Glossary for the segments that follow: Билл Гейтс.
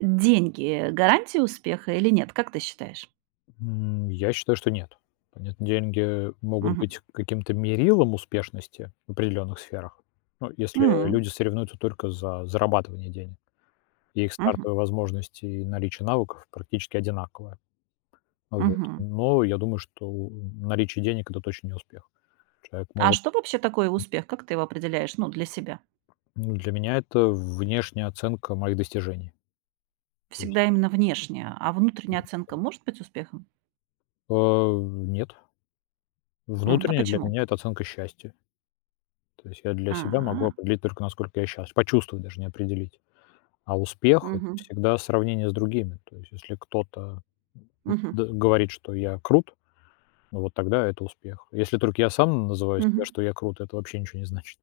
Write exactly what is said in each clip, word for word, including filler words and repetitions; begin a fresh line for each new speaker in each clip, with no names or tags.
Деньги - гарантия успеха или нет, как ты считаешь?
М, я считаю, что нет. Понятно, деньги могут
Мгм.
быть каким-то мерилом успешности в определенных сферах. Ну, если
М,
люди соревнуются только за зарабатывание денег, и их
мгм,
стартовые возможности и наличие навыков практически одинаковые. Вот.
мгм.
Но я думаю, что наличие денег - это точно не успех. Человек
А
может.
что вообще такое успех? Как ты его определяешь, ну, для себя?
Ну, для меня это внешняя оценка моих достижений. То есть,
Всегда именно внешняя, а внутренняя оценка может быть успехом?
э, нет.
М, а
Внутренняя для
почему?
меня - это оценка счастья. То есть я для себя могу
А,
определить только, насколько я счастлив. Почувствовать даже, не определить. А успех - это
мгм,
всегда сравнение с другими. То есть если кто-то
мгм,
д говорит, что я крут, ну, вот тогда это успех. Если только я сам называю себя,
мгм.
что я крут, это вообще ничего не значит.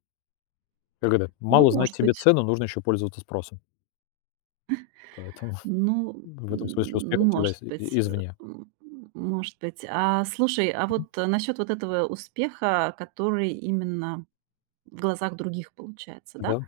Как это:
Ну,
мало знать
может
себе
быть.
цену, нужно еще пользоваться спросом. Поэтому
Ну,
в этом смысле успех -
м,
всегда
может
из
быть,
и
э,
извне.
м, может быть. А слушай, а
Мгм.
вот насчет вот этого успеха, который именно в глазах других получается, да?
Да.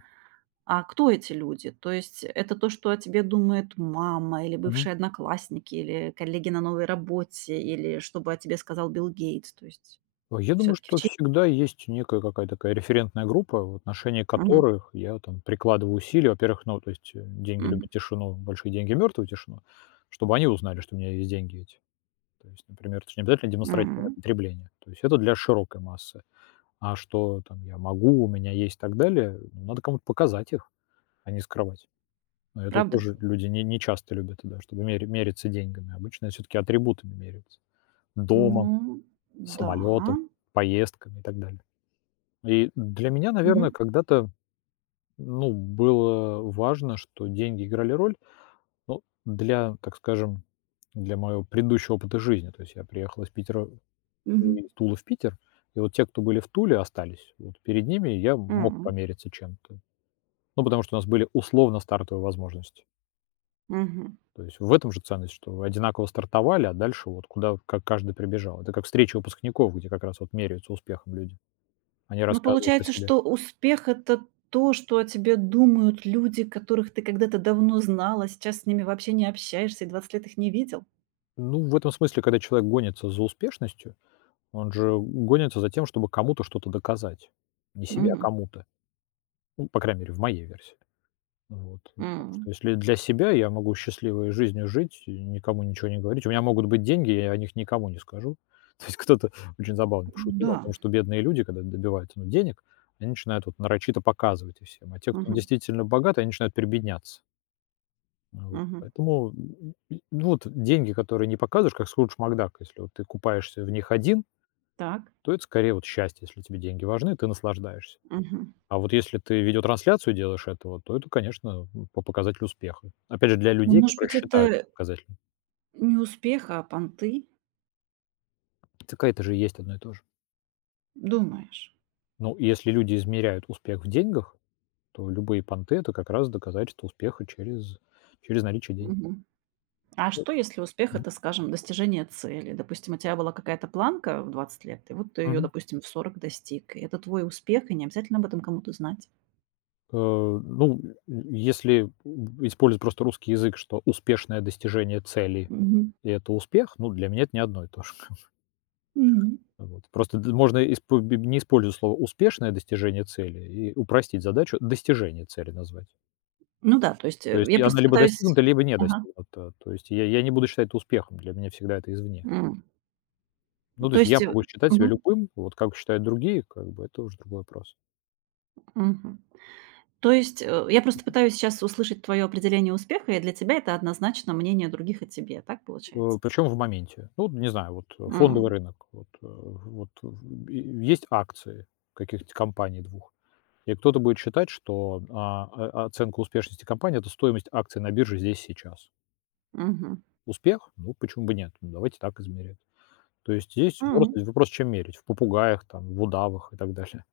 А кто эти люди? То есть это то, что о тебе думает мама или
Мгм.
бывшие одноклассники, или коллеги на новой работе, или чтобы о тебе сказал Билл Гейтс. То есть
А я думаю,
все-таки в
что
чьи...
всегда есть некая какая-то такая референтная группа, в отношении
Мгм.
которых я там прикладываю усилия. Во-первых, ну, то есть, э, деньги
Мгм.
любят тишину, большие деньги - мертвую тишину, чтобы они узнали, что у меня есть деньги эти. То есть, например, это же не обязательно демонстративное
М.
потребление. То есть это для широкой массы. А что там я могу, у меня есть и так далее, надо кому-то показать их, а не скрывать. Но это
Правда?
тоже люди не, не часто любят, да, чтобы меря- мериться деньгами. Обычно все-таки атрибутами меряются. Домом,
Ну, да.
самолетом, поездками и так далее. И для меня, наверное,
Мгм.
когда-то, ну, было важно, что деньги играли роль, ну, для, так скажем, для моего предыдущего опыта жизни. То есть я приехал из Питера
Мгм.
из Тулы в Питер. И вот те, кто были в Туле, остались. Вот перед ними я мог
М.
помериться чем-то. Ну, потому что у нас были условно стартовые возможности.
Мгм.
То есть в этом же ценность, что одинаково стартовали, а дальше вот куда как каждый прибежал. Это как встреча выпускников, где как раз вот меряются успехом люди. Они
Ну,
рассказывают о
получается,
себе.
что успех – это то, что о тебе думают люди, которых ты когда-то давно знала, сейчас с ними вообще не общаешься и двадцать лет их не видел.
Ну, в этом смысле, когда человек гонится за успешностью, он же гонится за тем, чтобы кому-то что-то доказать. Не себе, а
Мгм.
кому-то. Ну, по крайней мере, в моей версии. Вот. Потому что
М.
если для себя я могу счастливой жизнью жить и никому ничего не говорить. У меня могут быть деньги, я о них никому не скажу. То есть кто-то очень забавно пошутил
Да.
о том, что бедные люди, когда добиваются, ну, денег, они начинают вот нарочито показывать и всем. А те, кто
Мгм.
действительно богаты, они начинают прибедняться. Вот.
Мгм.
Поэтому, м, м, ну, вот деньги, которые не показываешь, как Скрудж Макдак, если вот ты купаешься в них один,
Так.
то это скорее вот счастье, если тебе деньги важны, ты наслаждаешься.
Мгм.
А вот если ты видеотрансляцию делаешь этого, то это, конечно, м, по показателю успеха. Опять же, для
Ну,
людей,
может
которые
быть,
считают
это
показатели.
не успех, а понты,
ТК это же и есть одно и то же.
думаешь?
Ну, и если люди измеряют успех в деньгах, то любые понты это как раз доказательство успеха через, через наличие денег.
Мгм. А
Вот.
что, если успех -
Мгм.
это, скажем, достижение цели? Допустим, у тебя была какая-то планка в двадцать лет, и вот ты ее,
Мгм.
допустим, в сорок достиг. И это твой успех, и не обязательно об этом кому-то знать.
Э, Ну, если использовать просто русский язык, что успешное достижение цели
Мгм.
и это успех, ну, для меня это не одно и то же.
Мгм.
Вот. Просто д можно испо не использовать слово "успешное достижение цели" и упростить задачу, "достижение цели" назвать.
Ну да, то есть,
То
э,
есть
я
и она
просто
либо
пытаюсь
достигнута, либо не
Ага.
достигнута. То есть я я не буду считать это успехом, для меня всегда это извне.
М.
Ну, то
То
есть
есть,
я
э,
могу считать себя
мгм,
любым, вот как считают другие, как бы это уже другой вопрос.
мгм. То есть, э, я просто пытаюсь сейчас услышать твое определение успеха, и для тебя это однозначно мнение других о тебе. Так
Э,
получается?
причем в моменте. Ну, не знаю, вот, э, фондовый
М,
рынок, вот, э, вот в и есть акции каких-то компаний двух. И кто-то будет считать, что, а, о оценка успешности компании - это стоимость акций на бирже здесь и сейчас.
мгм,
Успех? Ну, почему бы нет? Ну, давайте так измерять. То есть здесь
м,
просто вопрос, чем мерить: в попугаях, там, в удавах и так далее.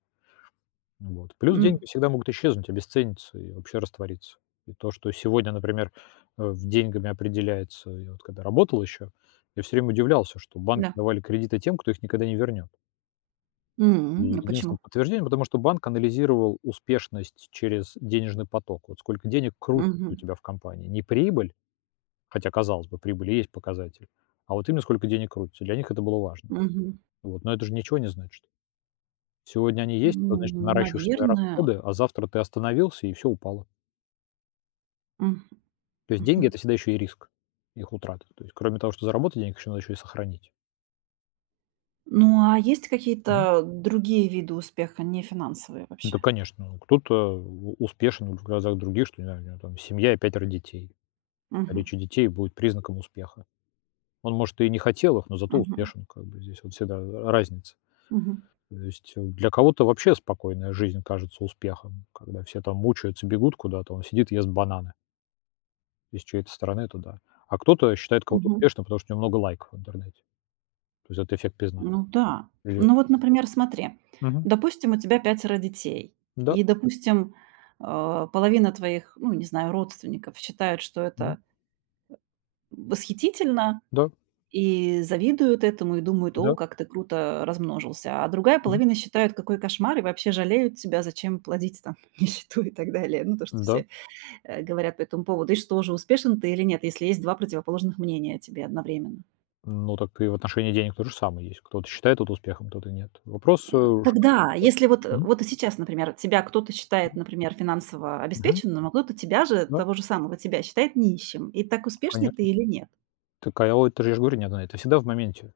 Вот. Плюс деньги
м,
всегда могут исчезнуть, обесцениться и вообще раствориться. И то, что сегодня, например, э, в деньгами определяется, я вот когда работал еще, я все время удивлялся, что банки
да.
давали кредиты тем, кто их никогда не вернет. И
М, а почему?
единственным подтверждением, потому что банк анализировал успешность через денежный поток. Вот сколько денег крутится у
Мгм,
тебя в компании. Не прибыль, хотя, казалось бы, прибыль есть показатель. А вот именно сколько денег крутится, для них это было важно.
мгм.
Вот. Но это же ничего не значит. Сегодня они есть, это значит, ты
Ну,
наращиваешь свои
наверное.
расходы, а завтра ты остановился, и все упало.
М,
То есть деньги –
мгм.
это всегда еще и риск их утраты. То есть кроме того, что заработать денег, еще надо еще и сохранить.
Ну, а есть
Мгм.
какие-то другие виды успеха, не финансовые
Ну, да,
вообще?
конечно. Ну, кто-то у- успешен в глазах других, что, не знаю, у него там семья и пятеро детей.
Мгм,
Наличие детей будет признаком успеха. Он, может, и не хотел их, но зато
мгм,
успешен. Как бы здесь вот всегда разница.
мгм,
То есть, э, для кого-то вообще спокойная жизнь кажется успехом, когда все там мучаются, бегут куда-то, он сидит, ест бананы из чьей-то стороны туда. А кто-то считает кого-то
мгм.
успешным, потому что у него много лайков в интернете. То есть это эффект пизна.
Ну да.
Или
Ну вот, например, смотри,
мгм,
допустим, у тебя пятеро детей,
да,
и, допустим, э, половина твоих, ну, не знаю, родственников считают, что
мгм,
это восхитительно.
да,
И завидуют этому, и думают: "О,
да,
как ты круто размножился". А другая
мгм,
половина считают: "Какой кошмар!" И вообще жалеют тебя: "Зачем плодить там нищету?" И так далее. Ну, то, что
да.
все, э, говорят по этому поводу. И что же, успешен ты или нет, если есть два противоположных мнения о тебе одновременно?
Ну, так и в отношении денег то же самое есть. Кто-то считает это успехом, кто-то нет. Вопрос, э,
М,
уж.
тогда, если вот, э,
Мгм,
вот и сейчас, например, тебя кто-то считает, например, финансово
мгм,
обеспеченным, а кто-то тебя же,
да,
того же самого тебя, считает нищим. И так успешный
конечно.
ты или нет?
Так, а я вот это же я же говорю, нет, это всегда в моменте.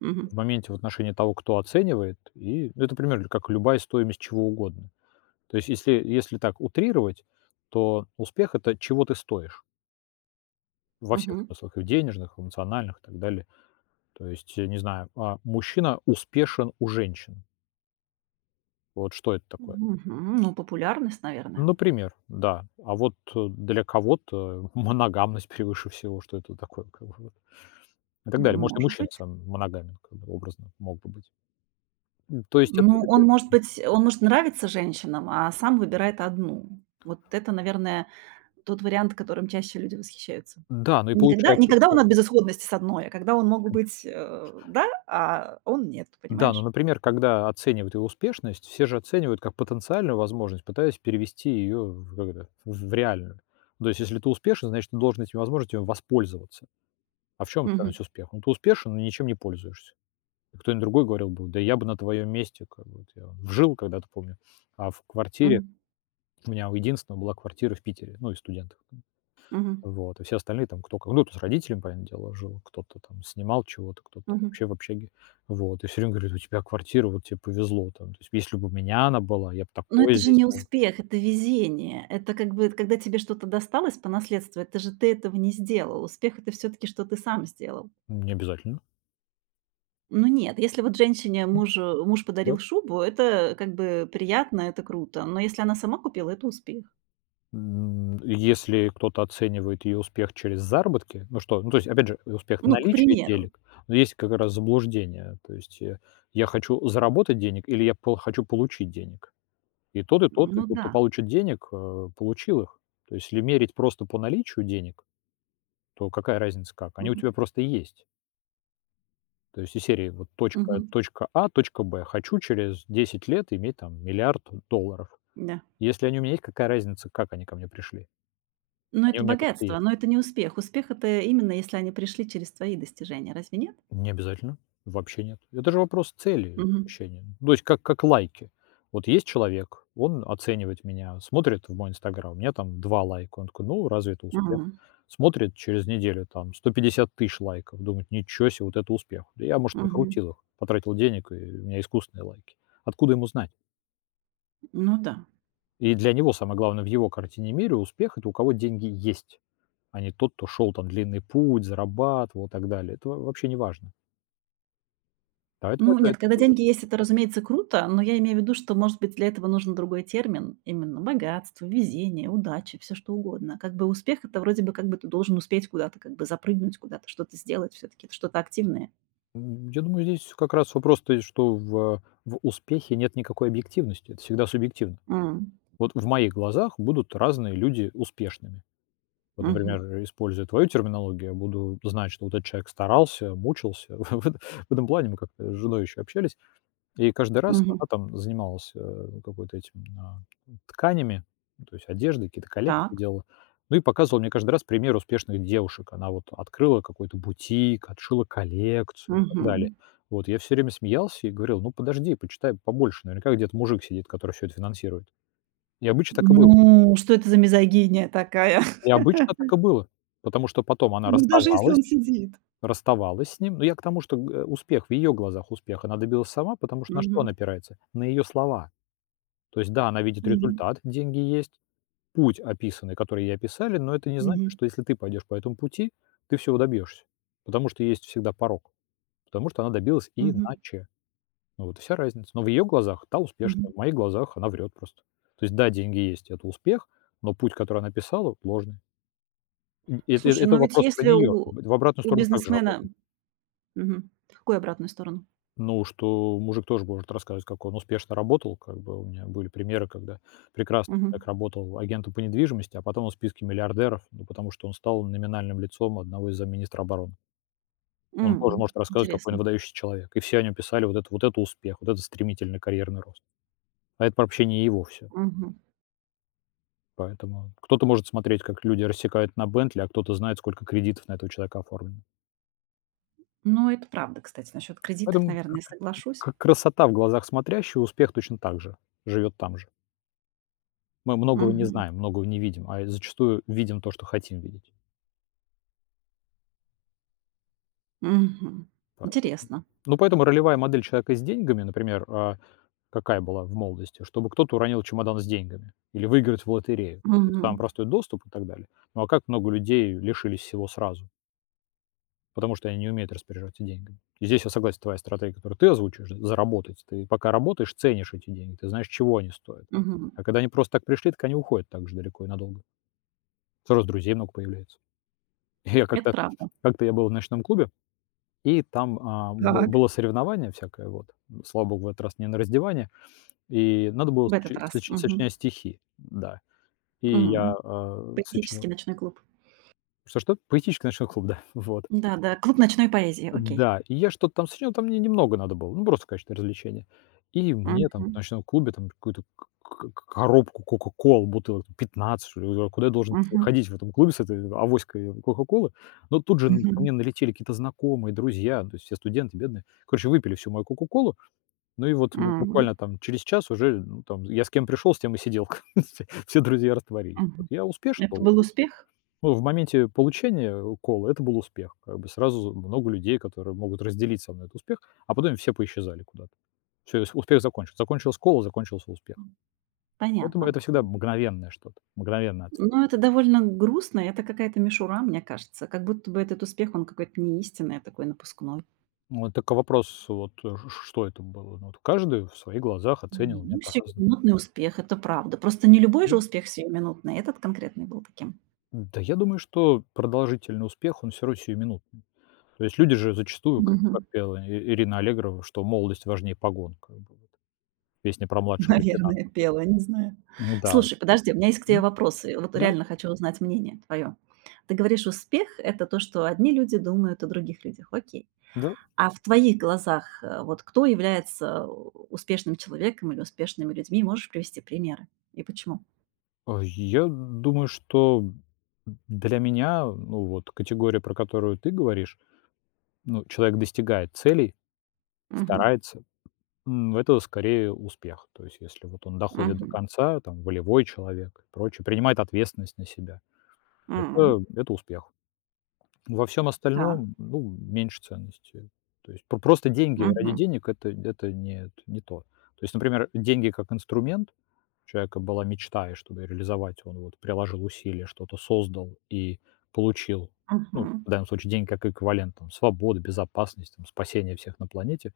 Мгм.
В моменте в отношении того, кто оценивает, и, ну, это примерно как любая стоимость чего угодно. То есть если, если так утрировать, то успех – это чего ты стоишь во всех
Мгм.
смыслах, и в денежных, в эмоциональных и так далее. То есть, э, не знаю, а, мужчина успешен у женщин. Вот что это такое?
Мгм. Ну, популярность, наверное.
Например, да. А вот э, для кого-то моногамность превыше всего, что это такое, как бы, вот. И так далее. Может, и
Может
мужчина
быть.
сам моногамен, как бы, образно мог бы быть. М, То есть это,
Ну, он,
это-
может быть, он может нравиться женщинам, а сам выбирает одну. Вот это, наверное, тот вариант, которым чаще люди восхищаются.
да, ну и
Никогда,
получается,
никогда
что
он от безысходности с одной, а когда он мог быть, э, да, а он нет,
да, но,
понимаешь?
например, когда оценивают его успешность, все же оценивают как потенциальную возможность, пытаясь перевести ее в, как это, в в реальную. То есть, если ты успешен, значит, ты должен этими возможностями воспользоваться. А в чем
Мгм.
ценность успеха? Ну, ты успешен, но ничем не пользуешься. И кто-нибудь другой говорил бы: да я бы на твоем месте, как бы, вот я жил когда-то, помню, а в квартире,
Мгм.
у меня у единственного была квартира в Питере, ну, и студентов.
Мгм.
Вот, и все остальные там кто ко ну, кто с родителями, понятное дело, жил, кто-то там снимал чего-то, кто-то
Мгм.
вообще в общаге. Вот, и все время говорит: "У тебя квартира, вот тебе повезло там". То есть если бы у меня она была, я бы
Но это
такое
же
здесь
не
сделал.
успех, это везение. Это как бы когда тебе что-то досталось по наследству, это же ты этого не сделал. Успех - это все таки что ты сам сделал.
Необязательно.
Ну нет, если вот женщине
Мгм.
мужу муж
Да.
подарил шубу, это как бы приятно, это круто. Но если она сама купила, это успех.
М, если кто-то оценивает ее успех через заработки, ну что, ну, то есть, опять же, успех
Ну, к
наличия
примеру.
денег, но есть как раз заблуждение. То есть, э, я хочу заработать денег или я пол хочу получить денег? И тот, и тот, и
Ну
тот,
да.
кто получит денег, э, получил их. То есть, если мерить просто по наличию денег, то какая разница как? Они у
Мгм.
тебя просто есть. То есть из серии вот точка,
Мгм.
точка А, точка Б. Хочу через десять лет иметь там миллиард долларов.
Да.
Если они у меня есть, какая разница, как они ко мне пришли?
Но
Они у
это
меня просто
богатство,
есть.
но это не успех. Успех - это именно если они пришли через твои достижения, разве нет?
Не обязательно, вообще нет. Это же вопрос цели
Мгм.
ощущения. То есть как, как лайки. Вот есть человек, он оценивает меня, смотрит в мой инстаграм, у меня там два лайка. Он такой, ну, разве это успех?
Мгм.
Смотрит через неделю, там, сто пятьдесят тысяч лайков. Думает, ничего себе, вот это успех. Да я, может,
Мгм.
накрутил их, потратил денег, и у меня искусственные лайки. Откуда ему знать?
Ну да.
И для него самое главное в его картине мира успех – это у кого деньги есть, а не тот, кто шел там длинный путь, зарабатывал и так далее. Это во- вообще не важно. Поэтому
Ну
это,
нет,
это
когда деньги есть, это, разумеется, круто, но я имею в виду, что, может быть, для этого нужен другой термин. Именно богатство, везение, удача, все что угодно. Как бы успех - это вроде бы как бы ты должен успеть куда-то, как бы запрыгнуть куда-то, что-то сделать, все таки это что-то активное.
М, я думаю, здесь как раз вопрос стоит, что в в успехе нет никакой объективности. Это всегда субъективно.
М.
Вот в моих глазах будут разные люди успешными. Вот,
Мгм.
например, используя твою терминологию, я буду знать, что вот этот человек старался, мучился. В этом в этом плане мы как-то с женой еще общались. И каждый раз
Мгм.
она там занималась, э, ну, какой-то этим, а, тканями, ну, то есть одеждой, какие-то коллекции
Так.
делала. Ну и показывала мне каждый раз пример успешных девушек. Она вот открыла какой-то бутик, отшила коллекцию и так далее.
Мгм.
Вот, я все время смеялся и говорил: "Ну, подожди, почитай побольше. Наверняка где-то мужик сидит, который все это финансирует". И обычно так и было.
Ну, что это за мизогиния такая?
И обычно так и было. Потому что потом она
Ну, даже если
расставалась
он сидит.
расставалась с ним. Но я к тому, что, г успех в ее глазах успех она добилась сама, потому что на что она
Мгм.
опирается? На ее слова. То есть, да, она видит
Мгм.
результат, деньги есть, путь описанный, который ей описали, но это не значит,
Мгм.
что если ты пойдешь по этому пути, ты всего добьешься, потому что есть всегда порог, потому что она добилась
Мгм.
иначе. Ну, вот и вся разница. Но в ее глазах та успешна,
Мгм.
в моих глазах она врет просто. То есть, да, деньги есть, это успех, но путь, который она писала, ложный. Н это
Слушай,
это
но ведь
вопрос про
если
нее.
у
В обратную
у
сторону также
бизнесмена
работает.
Мгм. Какую обратную сторону?
Ну, что мужик тоже может рассказывать, как он успешно работал. Как бы у меня были примеры, когда прекрасный человек
Мгм.
работал агентом по недвижимости, а потом он в списке миллиардеров, ну, потому что он стал номинальным лицом одного из замминистра обороны. Он тоже
М.
может рассказывать, какой он
Интересно.
выдающийся человек. И все о нем писали, вот это, вот это успех, вот это стремительный карьерный рост. А это вообще не его все.
Мгм.
Поэтому кто-то может смотреть, как люди рассекают на Бентли, а кто-то знает, сколько кредитов на этого человека оформлено.
Ну, это правда, кстати, насчет кредитов,
Поэтому
наверное,
к-
я
к-
соглашусь.
к- красота в глазах смотрящего, успех точно так же живет там же. Мы многого не
Мгм.
знаем, многого не видим, а зачастую видим то, что хотим видеть.
Мгм.
Поэтому
Интересно.
ну, поэтому ролевая модель человека с деньгами, например, а, какая была в молодости? Чтобы кто-то уронил чемодан с деньгами или выиграть в лотерею. То есть самый
Мгм.
простой доступ и так далее. Ну, а как много людей лишились всего сразу? Потому что они не умеют распоряжаться деньгами. И здесь я согласен с твоей стратегией, которую ты озвучиваешь, да, заработать. Ты пока работаешь, ценишь эти деньги, ты знаешь, чего они стоят.
Мгм.
А когда они просто так пришли, так они уходят так же далеко и надолго. Сразу друзей много появляется. Я
Это
как-то
правда.
как-то я был в ночном клубе, и там, а, бы
Так.
было соревнование всякое вот. Слава богу, в этот раз не на раздевание. И надо было
В этот
сочи
раз.
сочи
Мгм.
сочинять стихи, да. И я,
Мгм.
а, сочинил.
Поэтический ночной клуб.
Что-что? Поэтический ночной клуб, да, вот.
Да-да, клуб ночной поэзии. Окей.
Да, и я что-то там сочинил, там мне немного надо было, ну, просто в качестве развлечения. И мне там в
Мгм.
ночном клубе там какую-то к к коробку "Кока-кол", бутылок там пятнадцать, что ли. Я говорю: "А куда я должен
Мгм.
ходить в этом клубе с этой авоськой "Кока-колы"?" Но тут же н ко
Мгм.
мне налетели какие-то знакомые, друзья, то есть все студенты бедные. Короче, выпили всю мою "Кока-колу", ну и вот бу
Мгм.
буквально там через час уже, ну, там я с кем пришел, с тем и сидел. Все друзья растворились. Вот
Мгм.
я успешен
Это
был.
был успех?
Ну, в моменте получения укола это был успех. Как бы сразу много людей, которые могут разделить со мной этот успех, а потом все поисчезали куда-то. Все успех закончился. Закончилась кола, закончился успех. Поэтому
Понятно.
это всегда мгновенное что-то, мгновенная оценка.
Но это довольно грустно. Это какая-то мишура, мне кажется. Как будто бы этот успех, он какой-то не истинный, а такой напускной.
Вот только вопрос, вот, э, ш что это было? Ну, вот каждый в своих глазах оценил
М,
меня
ну,
по-разному.
сиюминутный успех, это правда. Просто не любой же
Да.
успех сиюминутный, этот конкретный был таким.
Да, я думаю, что продолжительный успех, он все равно сиюминутный. То есть люди же зачастую, как как
Мгм.
пела И Ирина Аллегрова, что молодость важнее погон, как бы вот. Песня про младшего лейтенанта.
Наверное, пела, не знаю.
Ну да.
Слушай, подожди, у меня есть к тебе
Мгм.
вопросы. Вот
Да.
реально хочу узнать мнение твое. Ты говоришь, успех – это то, что одни люди думают о других людях. Окей.
Да.
А в твоих глазах, э, вот кто является успешным человеком или успешными людьми? Можешь привести примеры? И почему?
А, я думаю, что для меня, ну, вот категория, про которую ты говоришь, ну, человек достигает целей,
Мгм.
старается, м, это скорее успех. То есть если вот он доходит до
Мгм.
конца, там, волевой человек и прочее, принимает ответственность на себя, это
М.
это успех. Во всем
Так.
остальном, ну, меньше ценности. То есть про просто деньги ради
Мгм.
денег — это это нет, не то. То есть, например, деньги как инструмент. У человека была мечта, и чтобы её реализовать, он вот приложил усилия, что-то создал и получил, ну,
Мгм.
в данном случае, деньги как эквивалент, там, свободы, безопасности, там, спасения всех на планете.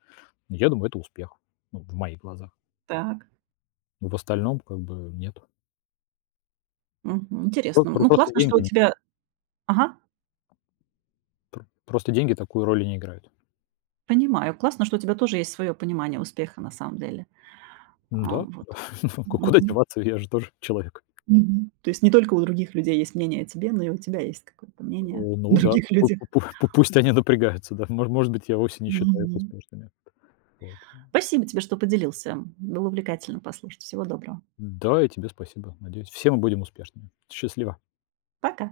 Я думаю, это успех, ну, в моих глазах.
Так.
В остальном, как бы, нет.
Мгм.
Про
Интересно.
про
Ну,
просто
классно, что
деньги
у
нет.
тебя. Ага,
Пр просто деньги такую роль не играют.
понимаю. Классно, что у тебя тоже есть свое понимание успеха на самом деле. А,
Да,
вот.
Ну, ку куда
Мгм.
деваться, я же тоже человек.
Мгм. То есть не только у других людей есть мнение о тебе, но и у тебя есть какое-то
Э,
мнение о
ну да,
других
пу
людях.
пу пу пу- пусть они напрягаются, да. Мож может быть, я вовсе не считаю их
Мгм.
успешными. Вот.
Спасибо тебе, что поделился. Было увлекательно послушать. Всего доброго.
Да, и тебе спасибо. Надеюсь, все мы будем успешными. Счастливо.
Пока.